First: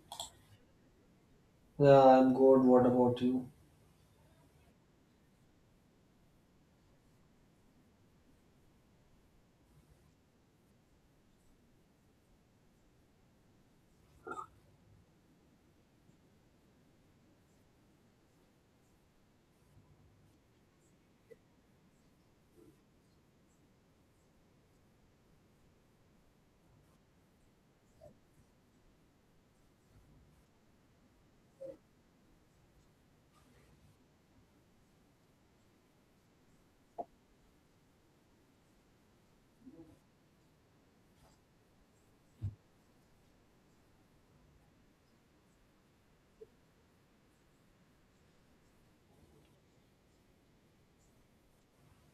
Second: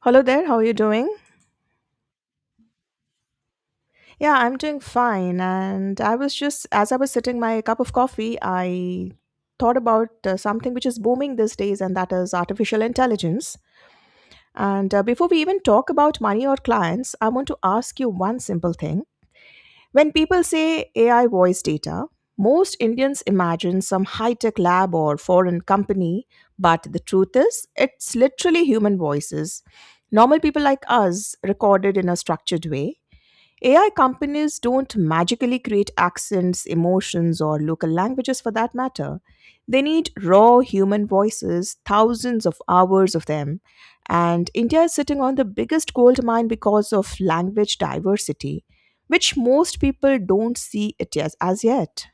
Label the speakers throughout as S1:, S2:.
S1: Hello there, how are you doing?
S2: Yeah, I'm good. What about you?
S1: Yeah, I'm doing fine. And I was just, as I was sitting my cup of coffee, I thought about something which is booming these days, and that is artificial intelligence. And before we even talk about money or clients, I want to ask you one simple thing. When people say AI voice data, most Indians imagine some high tech lab or foreign company, but the truth is, it's literally human voices. Normal people like us recorded in a structured way. AI companies don't magically create accents, emotions, or local languages for that matter. They need raw human voices, thousands of hours of them. And India is sitting on the biggest gold mine because of language diversity, which most people don't see it as yet.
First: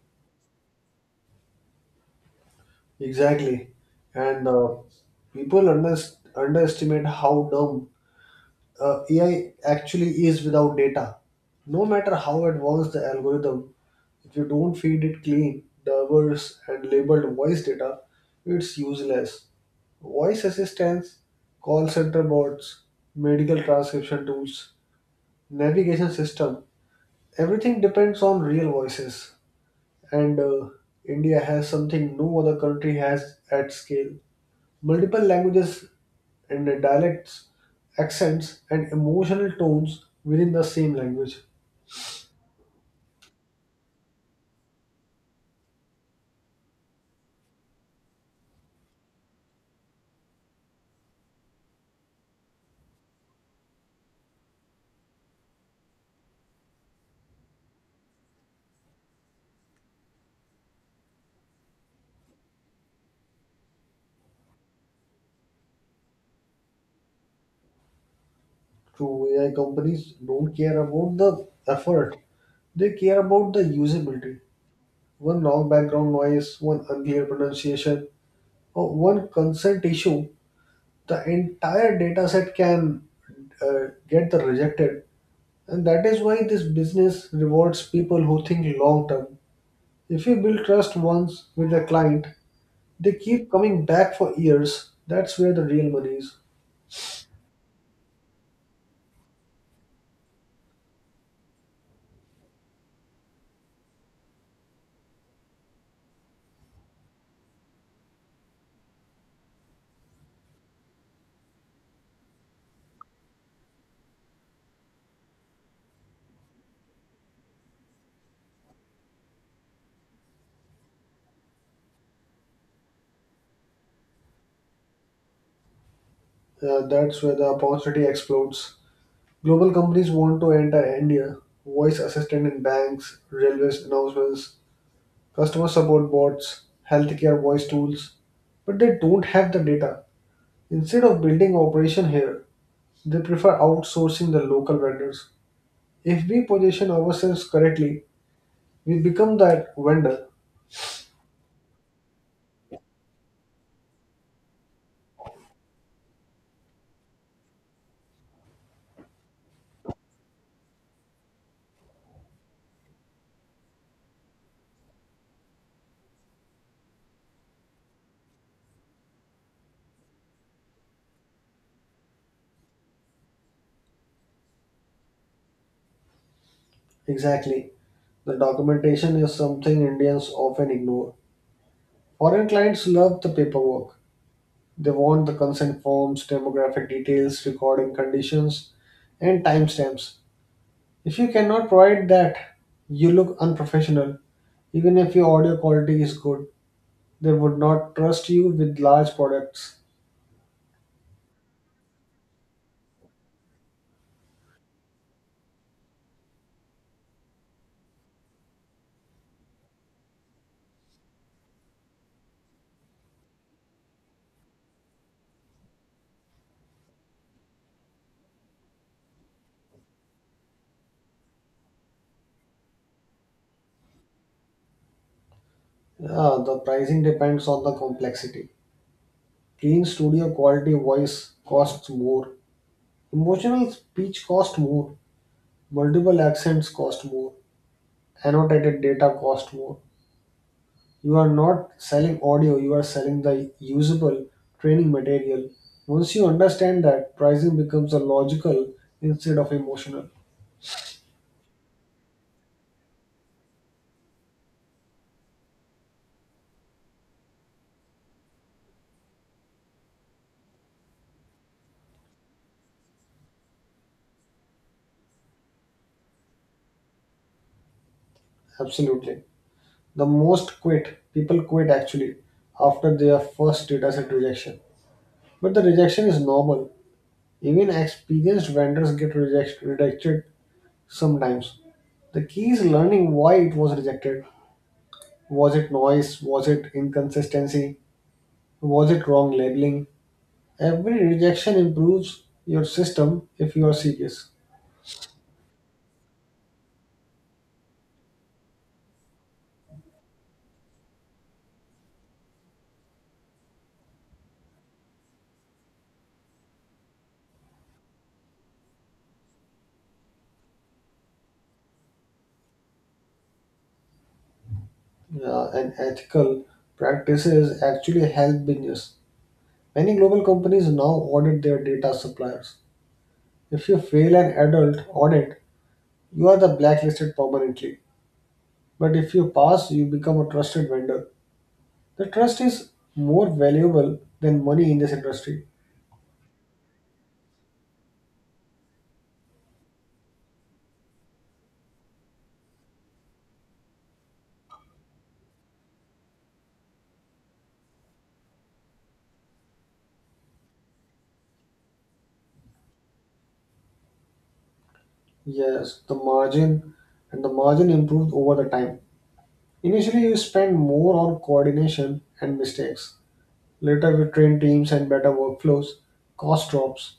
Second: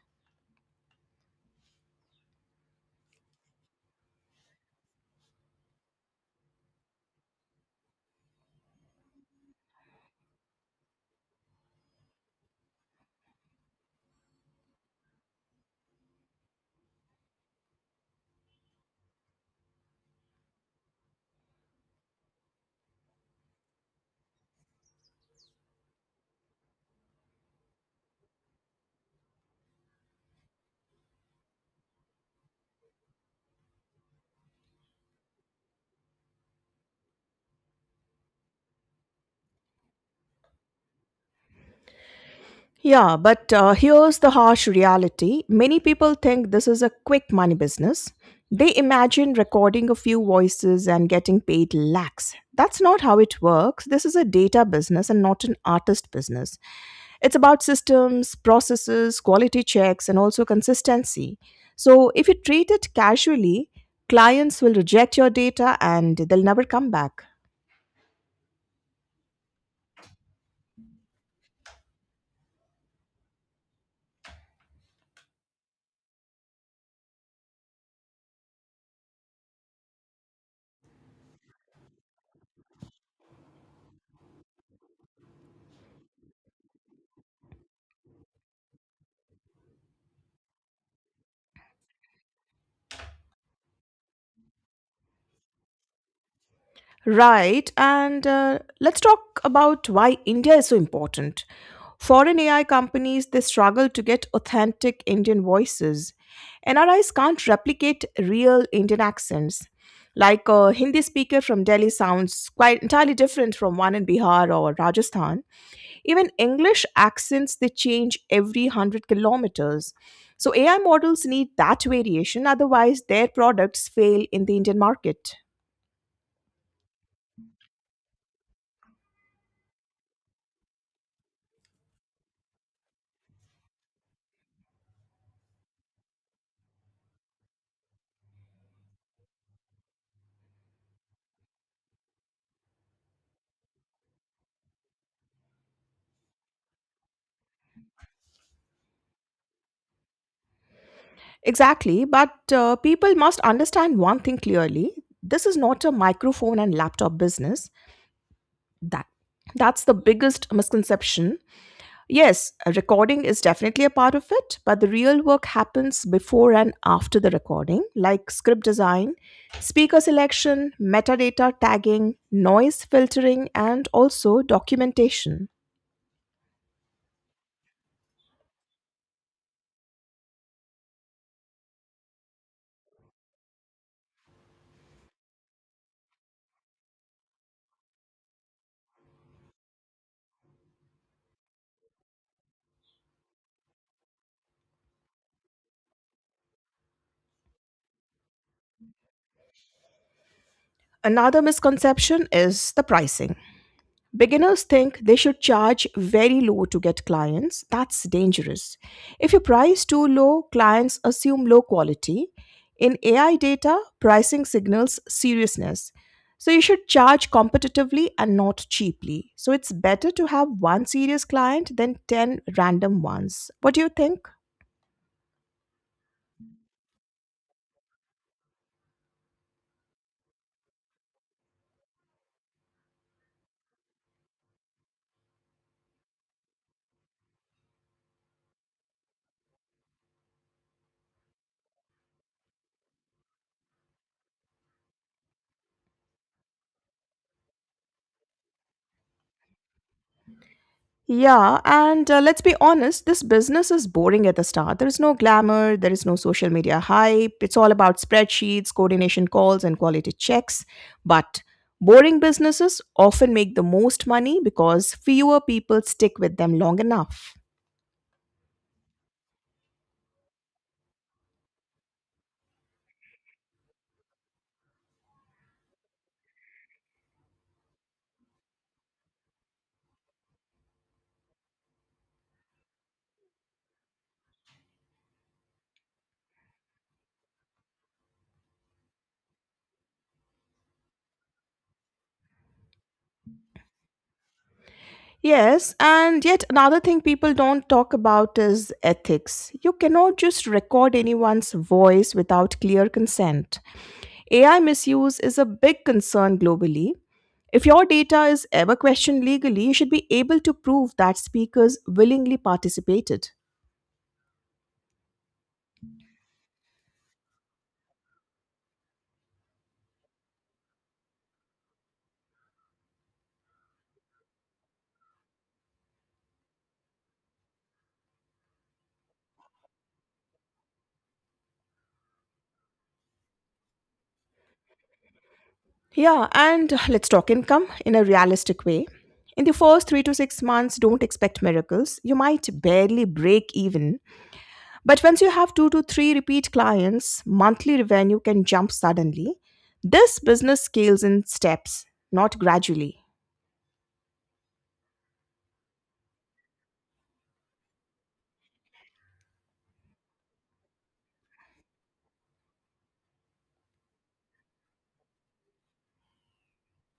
S2: Exactly. And uh, people under- underestimate how dumb AI actually is without data. No matter how advanced the algorithm, if you don't feed it clean, diverse, and labeled voice data, it's useless. Voice assistants, call center bots, medical transcription tools, navigation system, everything depends on real voices. And India has something no other country has at scale. Multiple languages and dialects, accents, and emotional tones within the same language.
S1: Yeah, but here's the harsh reality. Many people think this is a quick money business. They imagine recording a few voices and getting paid lakhs. That's not how it works. This is a data business and not an artist business. It's about systems, processes, quality checks, and also consistency. So if you treat it casually, clients will reject your data and they'll never come back.
S2: True AI companies don't care about the effort, they care about the usability. One long background noise, one unclear pronunciation, or one consent issue, the entire dataset can get the rejected. And that is why this business rewards people who think long term. If you build trust once with a client, they keep coming back for years. That's where the real money is.
S1: Right, and let's talk about why India is so important. Foreign AI companies they struggle to get authentic Indian voices. NRIs can't replicate real Indian accents. Like a Hindi speaker from Delhi sounds quite entirely different from one in Bihar or Rajasthan. Even English accents they change every 100 kilometers. So AI models need that variation otherwise their products fail in the Indian market.
S2: That's where the opportunity explodes. Global companies want to enter India. Voice assistant in banks, railways announcements, customer support bots, healthcare voice tools. But they don't have the data. Instead of building operation here, they prefer outsourcing the local vendors. If we position ourselves correctly, we become that vendor.
S1: Exactly, but people must understand one thing clearly. This is not a microphone and laptop business. That that's the biggest misconception. Yes, a recording is definitely a part of it, but the real work happens before and after the recording, like script design, speaker selection, metadata tagging, noise filtering, and also documentation.
S2: Exactly. The documentation is something Indians often ignore. Foreign clients love the paperwork. They want the consent forms, demographic details, recording conditions, and timestamps. If you cannot provide that, you look unprofessional. Even if your audio quality is good, they would not trust you with large products.
S1: Another misconception is the pricing. Beginners think they should charge very low to get clients. That's dangerous. If you price too low, clients assume low quality. In AI data, pricing signals seriousness. So you should charge competitively and not cheaply. So it's better to have one serious client than 10 random ones. What do you think?
S2: Ah, the pricing depends on the complexity. Clean studio quality voice costs more, emotional speech cost more, multiple accents cost more, annotated data cost more. You are not selling audio, you are selling the usable training material. Once you understand that, pricing becomes a logical instead of emotional.
S1: Yeah, and let's be honest, this business is boring at the start. There is no glamour, there is no social media hype. It's all about spreadsheets, coordination calls, and quality checks. But boring businesses often make the most money because fewer people stick with them long enough.
S2: Absolutely. People quit actually after their first data set rejection. But the rejection is normal. Even experienced vendors get rejected sometimes. The key is learning why it was rejected. Was it noise? Was it inconsistency? Was it wrong labeling? Every rejection improves your system if you are serious.
S1: Yes, and yet another thing people don't talk about is ethics. You cannot just record anyone's voice without clear consent. AI misuse is a big concern globally. If your data is ever questioned legally, you should be able to prove that speakers willingly participated.
S2: And ethical practices actually help business. Many global companies now audit their data suppliers. If you fail an adult audit, you are the blacklisted permanently. But if you pass, you become a trusted vendor. The trust is more valuable than money in this industry.
S1: Yeah, and let's talk income in a realistic way. In the first 3 to 6 months, don't expect miracles. You might barely break even. But once you have two to three repeat clients, monthly revenue can jump suddenly. This business scales in steps, not gradually.
S2: Yes, the margin and the margin improved over the time. Initially, you spend more on coordination and mistakes. Later, with trained teams and better workflows, cost drops.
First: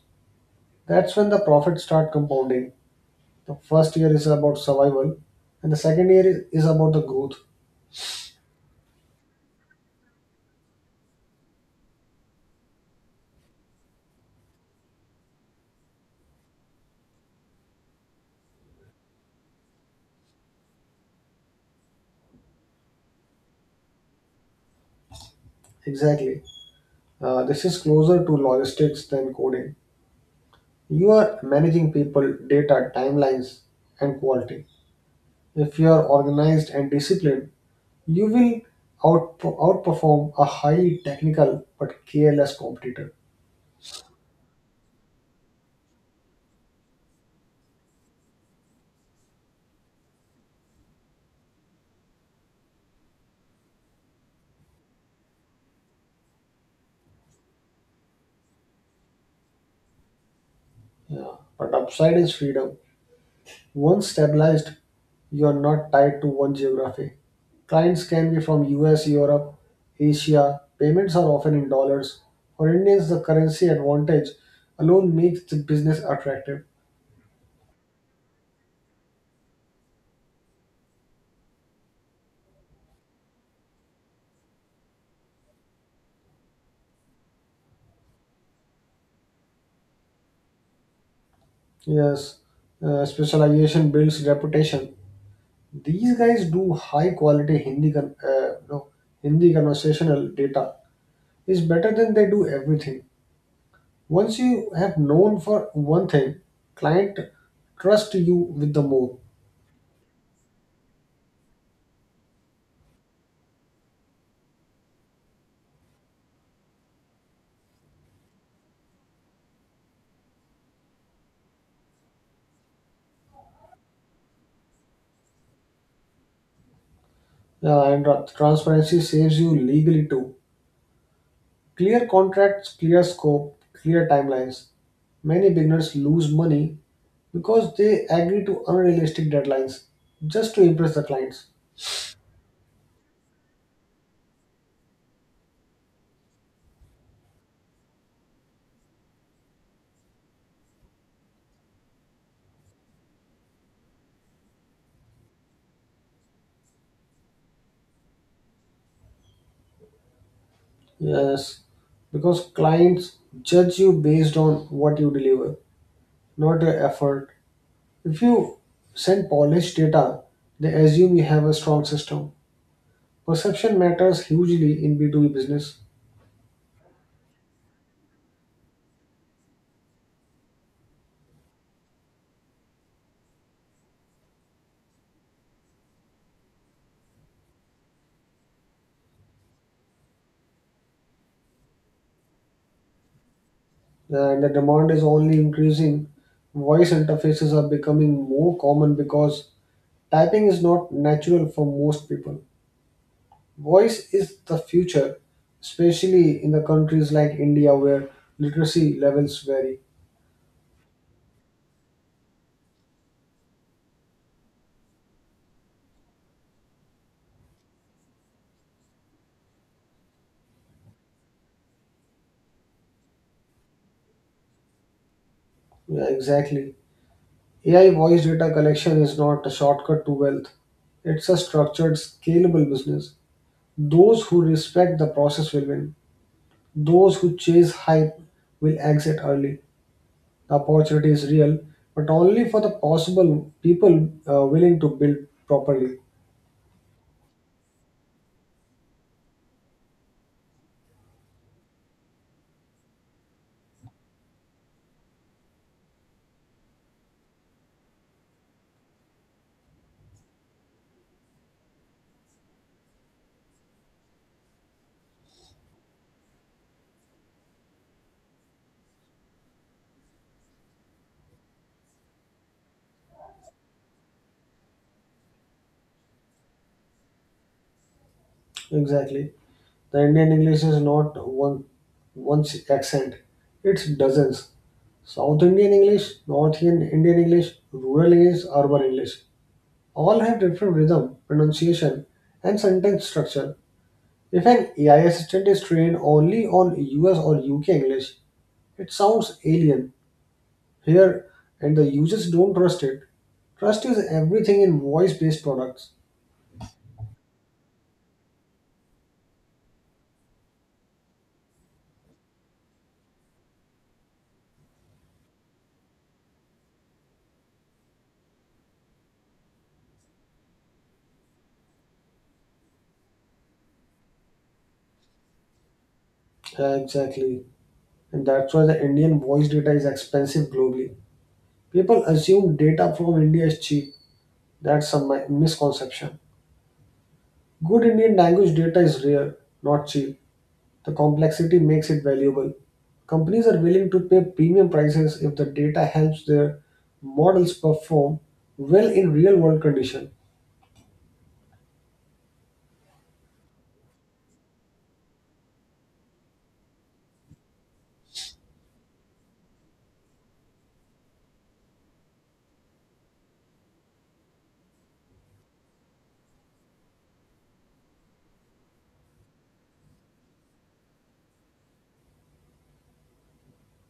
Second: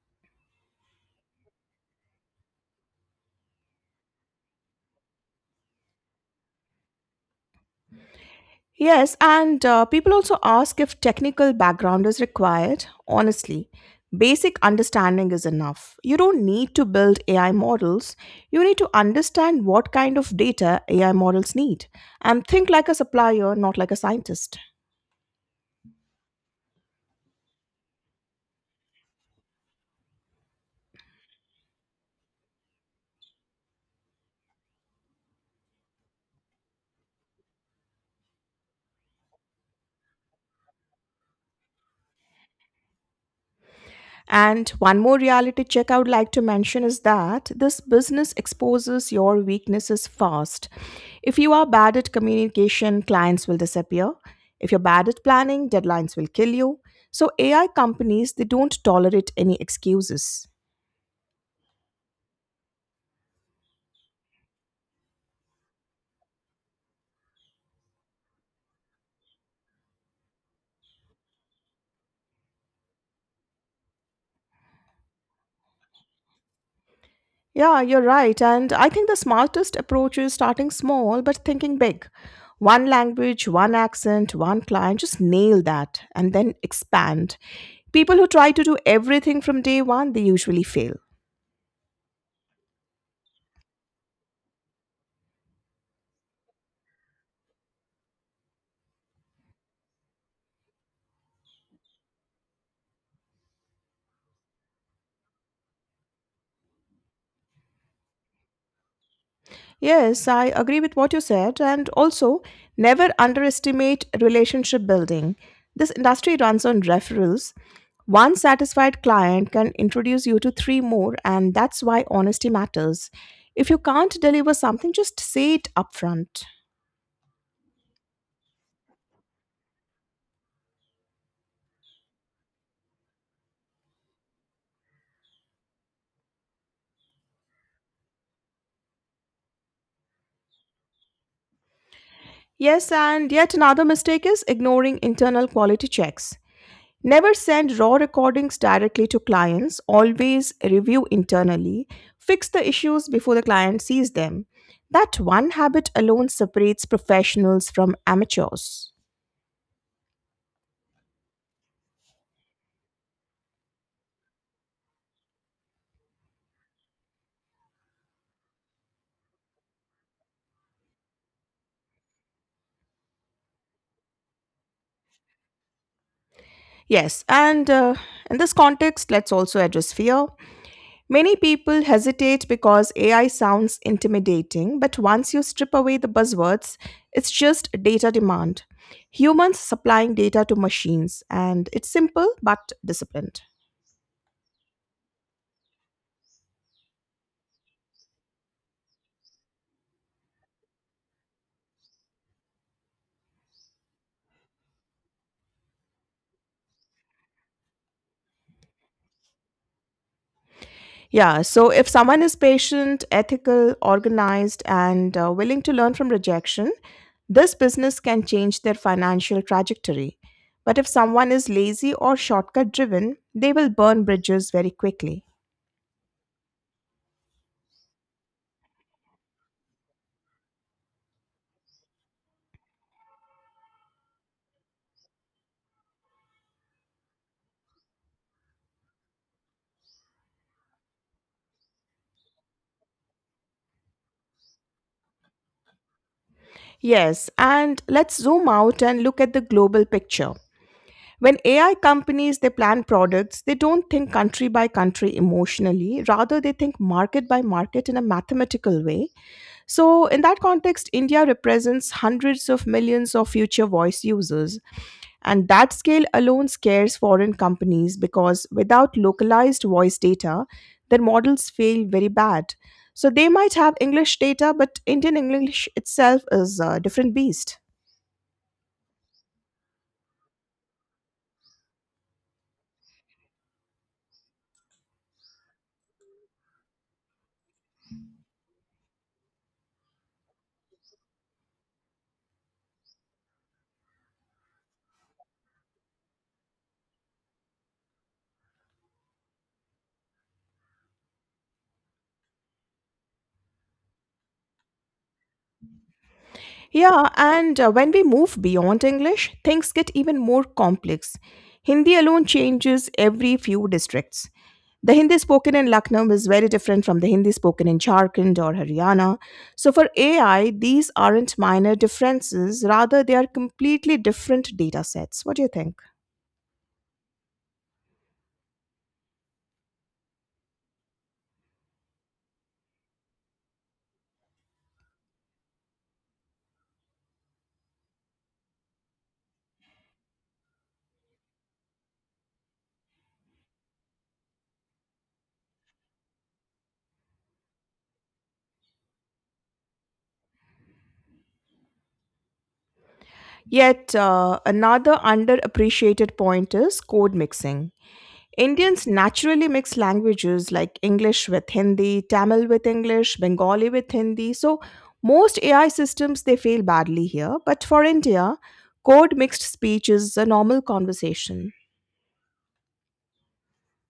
S2: That's when the profits start compounding. The first year is about survival, and the second year is about the growth.
S1: Yes, and people also ask if technical background is required. Honestly, basic understanding is enough. You don't need to build AI models. You need to understand what kind of data AI models need and think like a supplier, not like a scientist.
S2: Exactly. This is closer to logistics than coding. You are managing people, data, timelines, and quality. If you are organized and disciplined, you will out, outperform a highly technical but careless competitor.
S1: And one more reality check I would like to mention is that this business exposes your weaknesses fast. If you are bad at communication, clients will disappear. If you're bad at planning, deadlines will kill you. So AI companies, they don't tolerate any excuses.
S2: Yeah. But upside is freedom. Once stabilized, you are not tied to one geography. Clients can be from US, Europe, Asia. Payments are often in dollars. For Indians, the currency advantage alone makes the business attractive.
S1: Yeah, you're right. And I think the smartest approach is starting small but thinking big. One language, one accent, one client, just nail that and then expand. People who try to do everything from day one, they usually fail.
S2: Yes, specialization builds reputation. These guys do high quality Hindi, con- no, Hindi conversational data. It's better than they do everything. Once you have known for one thing, client trust you with the more.
S1: Yes, I agree with what you said. And also, never underestimate relationship building. This industry runs on referrals. One satisfied client can introduce you to three more, and that's why honesty matters. If you can't deliver something, just say it upfront.
S2: Transparency saves you legally too. Clear contracts, clear scope, clear timelines. Many beginners lose money because they agree to unrealistic deadlines just to impress the clients.
S1: Yes, and yet another mistake is ignoring internal quality checks. Never send raw recordings directly to clients, always review internally, fix the issues before the client sees them. That one habit alone separates professionals from amateurs.
S2: Yes, because clients judge you based on what you deliver, not your effort. If you send polished data, they assume you have a strong system. Perception matters hugely in B2B business,
S1: Yes, and in this context, let's also address fear. Many people hesitate because AI sounds intimidating, but once you strip away the buzzwords, it's just data demand. Humans supplying data to machines, and it's simple but disciplined.
S2: and the demand is only increasing. Voice interfaces are becoming more common because typing is not natural for most people. Voice is the future, especially in the countries like India where literacy levels vary.
S1: Yeah, so if someone is patient, ethical, organized, and willing to learn from rejection, this business can change their financial trajectory. But if someone is lazy or shortcut driven, they will burn bridges very quickly.
S2: Yeah, exactly. AI voice data collection is not a shortcut to wealth. It's a structured, scalable business. Those who respect the process will win. Those who chase hype will exit early. The opportunity is real, but only for the possible people willing to build properly.
S1: Yes, and let's zoom out and look at the global picture. When AI companies they plan products, they don't think country by country emotionally, rather they think market by market in a mathematical way. So in that context, India represents hundreds of millions of future voice users, and that scale alone scares foreign companies because without localized voice data, their models fail very bad. So they might have English data, but Indian English itself is a different beast.
S2: Exactly. The Indian English is not one accent; it's dozens. South Indian English, North Indian Indian English, rural English, urban English all have different rhythm, pronunciation, and sentence structure. If an AI assistant is trained only on US or UK English, it sounds alien. Here, and the users don't trust it. Trust is everything in voice based products.
S1: Yeah, and when we move beyond English, things get even more complex. Hindi alone changes every few districts. The Hindi spoken in Lucknow is very different from the Hindi spoken in Jharkhand or Haryana. So for AI, these aren't minor differences, rather, they are completely different data sets. What do you think?
S2: Yeah, exactly. And that's why the Indian voice data is expensive globally. People assume data from India is cheap. That's a misconception. Good Indian language data is rare, not cheap. The complexity makes it valuable. Companies are willing to pay premium prices if the data helps their models perform well in real world conditions.
S1: Yet, another underappreciated point is code mixing. Indians naturally mix languages like English with Hindi, Tamil with English, Bengali with Hindi. So most AI systems they fail badly here, but for India, code mixed speech is a normal conversation.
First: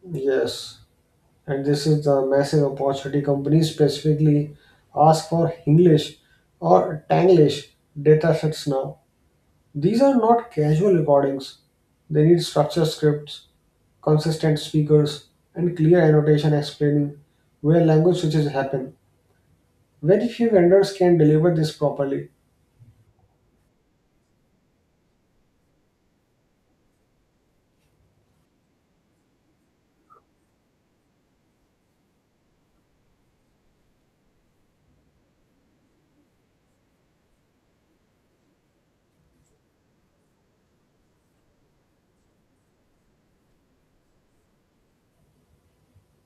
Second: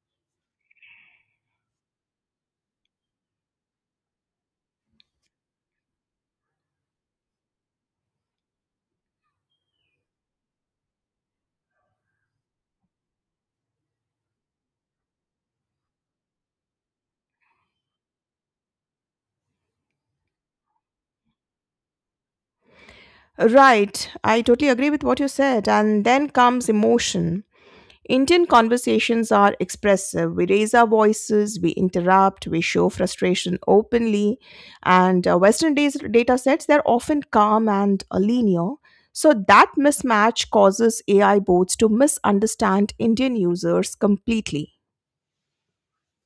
S2: Yes, and this is the massive opportunity companies specifically ask for English or Tanglish datasets now. These are not casual recordings. They need structured scripts, consistent speakers, and clear annotation explaining where language switches happen. Very few vendors can deliver this properly.
S1: Right, I totally agree with what you said. And then comes emotion. Indian conversations are expressive. We raise our voices, we interrupt, we show frustration openly. And Western days, data sets, they're often calm and linear. So that mismatch causes AI bots to misunderstand Indian users completely.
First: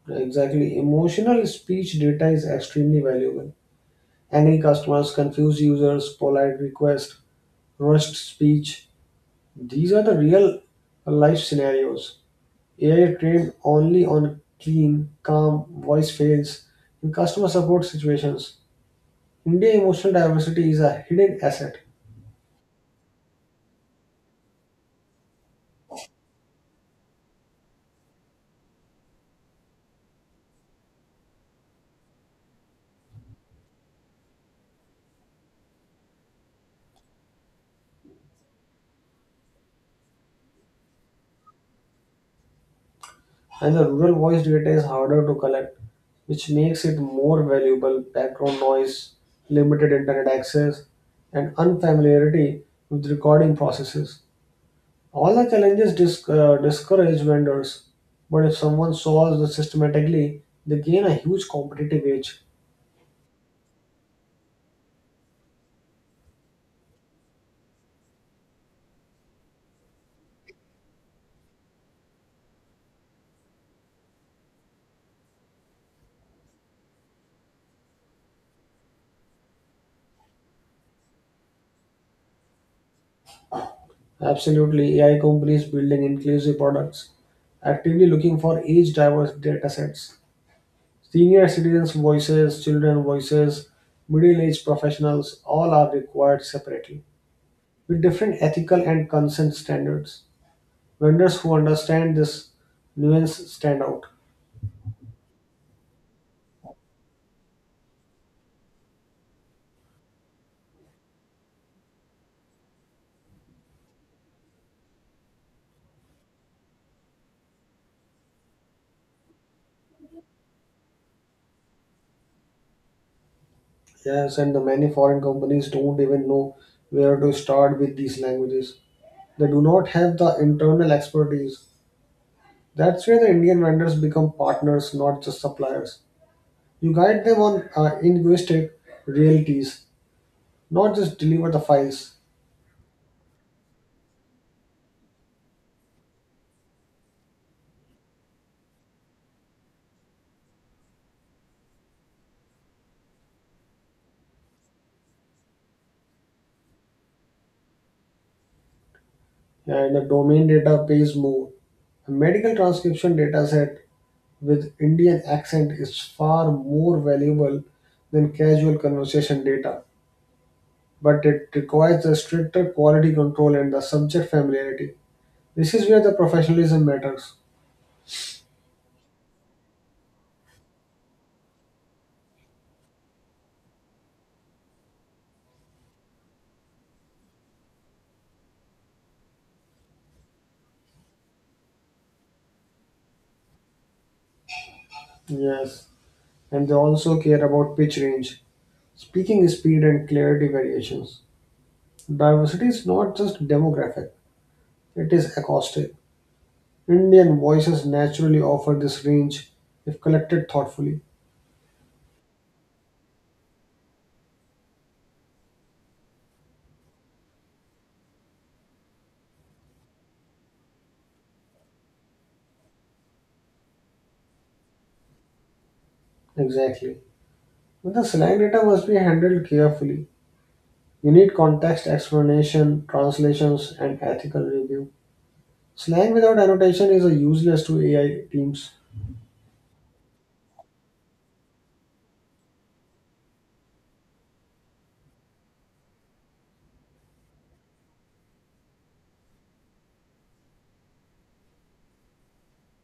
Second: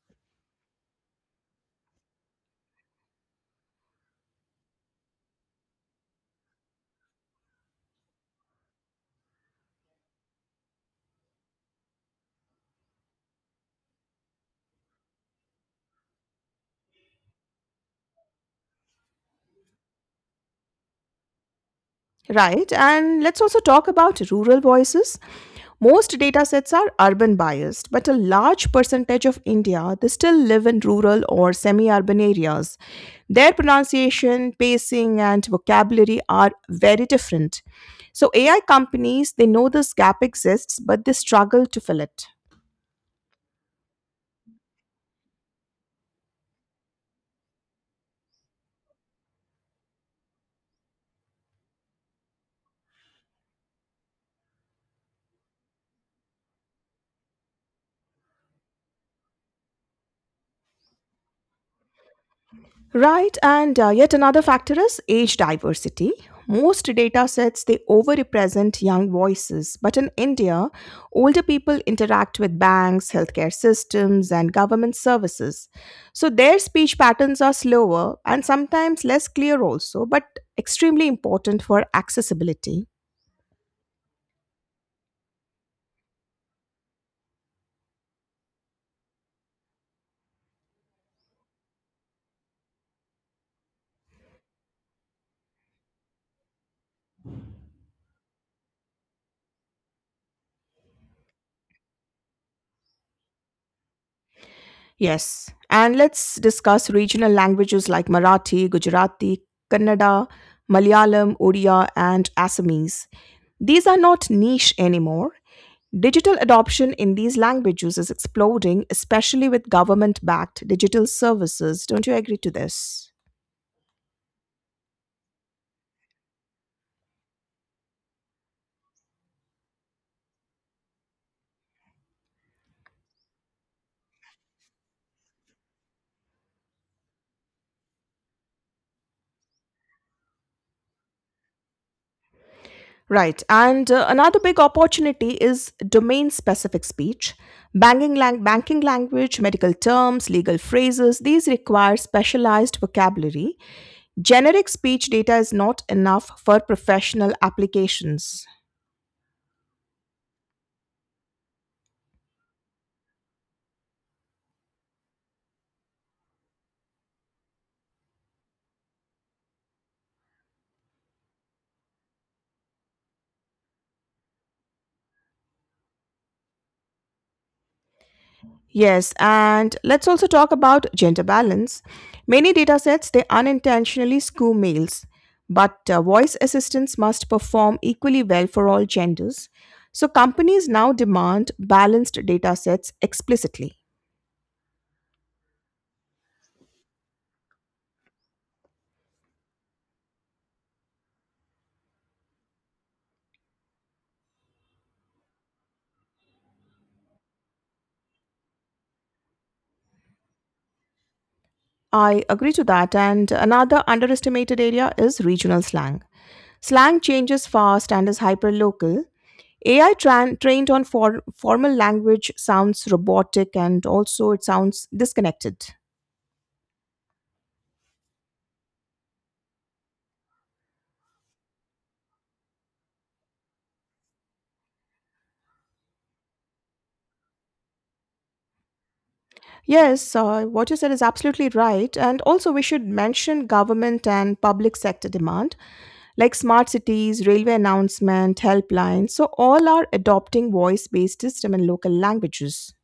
S2: Exactly. Emotional speech data is extremely valuable. Angry customers, confused users, polite requests, rushed speech, these are the real life scenarios. AI trained only on clean, calm voice fails in customer support situations. India emotional diversity is a hidden asset,
S1: Right, and let's also talk about rural voices. Most datasets are urban biased, but a large percentage of India they still live in rural or semi urban areas. Their pronunciation, pacing, and vocabulary are very different. So, AI companies they know this gap exists, but they struggle to fill it.
S2: and the rural voice data is harder to collect, which makes it more valuable. Background noise, limited internet access, and unfamiliarity with recording processes. All the challenges discourage vendors, but if someone solves them systematically, they gain a huge competitive edge.
S1: Right, and yet another factor is age diversity. Most data sets they overrepresent young voices, but in India, older people interact with banks, healthcare systems, and government services. So their speech patterns are slower and sometimes less clear also, but extremely important for accessibility.
S2: Absolutely, AI companies building inclusive products, actively looking for age diverse data sets. Senior citizens' voices, children voices, middle aged professionals, all are required separately with different ethical and consent standards. Vendors who understand this nuance stand out.
S1: Yes, and let's discuss regional languages like Marathi, Gujarati, Kannada, Malayalam, Odia, and Assamese. These are not niche anymore. Digital adoption in these languages is exploding, especially with government backed digital services. Don't you agree to this?
S2: Yes, and the many foreign companies don't even know where to start with these languages. They do not have the internal expertise. That's where the Indian vendors become partners, not just suppliers. You guide them on linguistic realities, not just deliver the files.
S1: Right. And another big opportunity is domain specific speech. Banking, banking language, medical terms, legal phrases, these require specialized vocabulary. Generic speech data is not enough for professional applications.
S2: And the domain data pays more. A medical transcription dataset with Indian accent is far more valuable than casual conversation data, but it requires a stricter quality control and the subject familiarity. This is where the professionalism matters.
S1: Yes, and let's also talk about gender balance. Many datasets they unintentionally skew males, but voice assistants must perform equally well for all genders. So companies now demand balanced datasets explicitly.
S2: Yes, and they also care about pitch range, speaking speed, and clarity variations. Diversity is not just demographic. It is acoustic. Indian voices naturally offer this range if collected thoughtfully.
S1: I agree to that, and another underestimated area is regional slang. Slang changes fast and is hyperlocal. AI tran trained on formal language sounds robotic and also it sounds disconnected.
S2: Exactly. But the slang data must be handled carefully. You need context, explanation, translations, and ethical review. Slang without annotation is a useless to AI teams.
S1: Yes, what you said is absolutely right. And also, we should mention government and public sector demand, like smart cities, railway announcement, helplines. So, all are adopting voice based system in local languages.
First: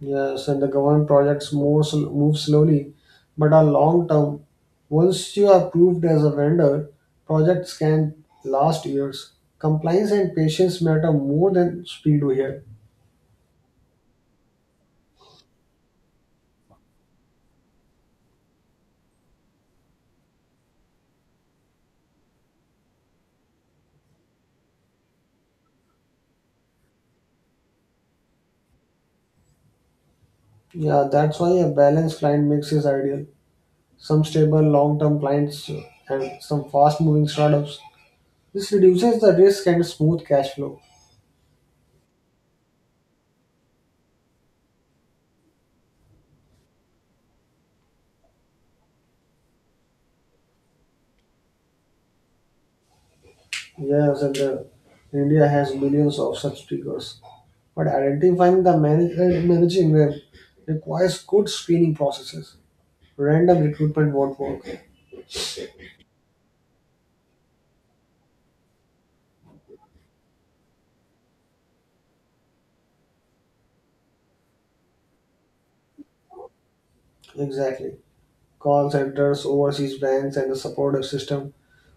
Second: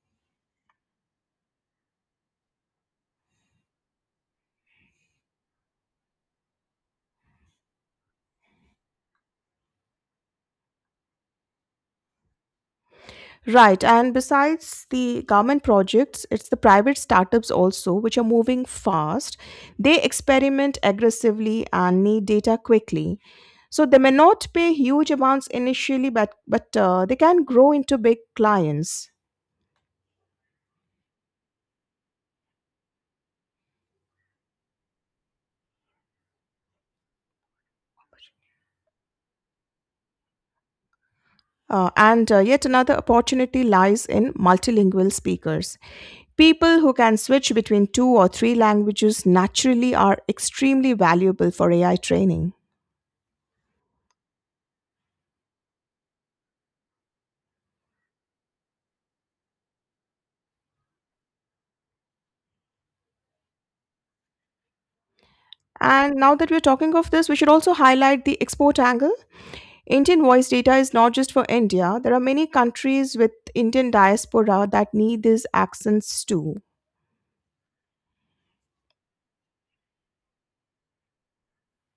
S2: Yes, and the government projects move slowly, but are long term. Once you are approved as a vendor, projects can last years. Compliance and patience matter more than speed here.
S1: Right, and besides the government projects, it's the private startups also which are moving fast. They experiment aggressively and need data quickly. So they may not pay huge amounts initially, but they can grow into big clients.
S2: Yeah, that's why a balanced client mix is ideal. Some stable long-term clients and some fast-moving startups. This reduces the risk and smooth cash flow.
S1: And yet another opportunity lies in multilingual speakers. People who can switch between two or three languages naturally are extremely valuable for AI training.
S2: Yes, and India has millions of such figures. But identifying the managing them requires good screening processes. Random recruitment won't work.
S1: And now that we're talking of this, we should also highlight the export angle. Indian voice data is not just for India, there are many countries with Indian diaspora that need these accents too.
S2: Exactly. Call centers, overseas banks, and the supportive system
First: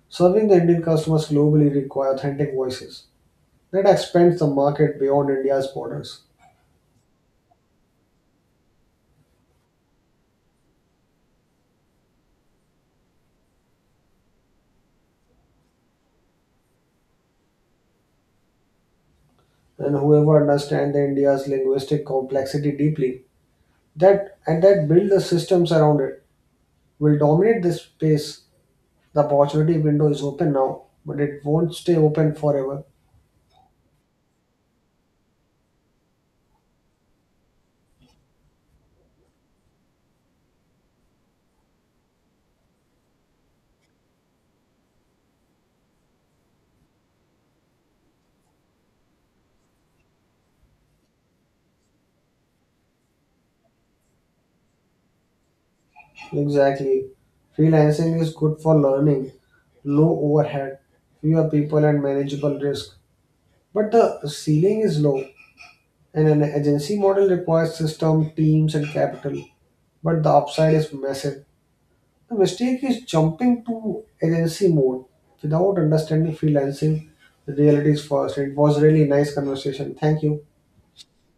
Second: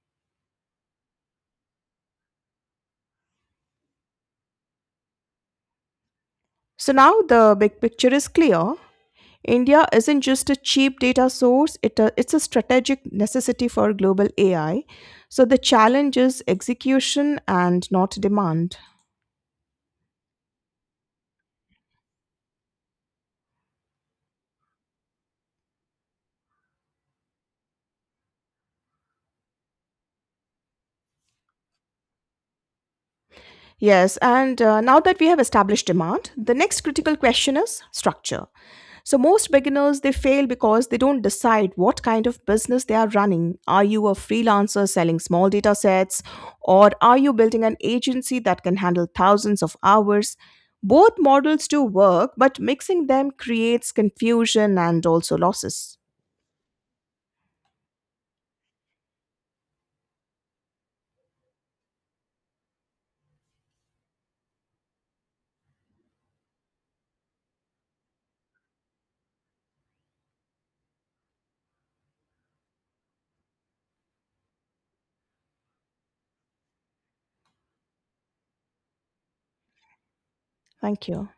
S2: serving the Indian customers globally require authentic voices. That expands the market beyond India's borders.
S1: So now the big picture is clear. India isn't just a cheap data source, it's a strategic necessity for global AI. So the challenge is execution and not demand.
S2: And whoever understands the India's linguistic complexity deeply, that and that build the systems around it, will dominate this space. The opportunity window is open now, but it won't stay open forever.
S1: Yes, and now that we have established demand, the next critical question is structure. So most beginners they fail because they don't decide what kind of business they are running. Are you a freelancer selling small data sets or are you building an agency that can handle thousands of hours? Both models do work, but mixing them creates confusion and also losses.
S2: Exactly. Freelancing is good for learning, low overhead, fewer people and manageable risk. But the ceiling is low, and an agency model requires system, teams, and capital. But the upside is massive. The mistake is jumping to agency mode without understanding freelancing realities first. It was really nice conversation. Thank you.
S1: Thank you.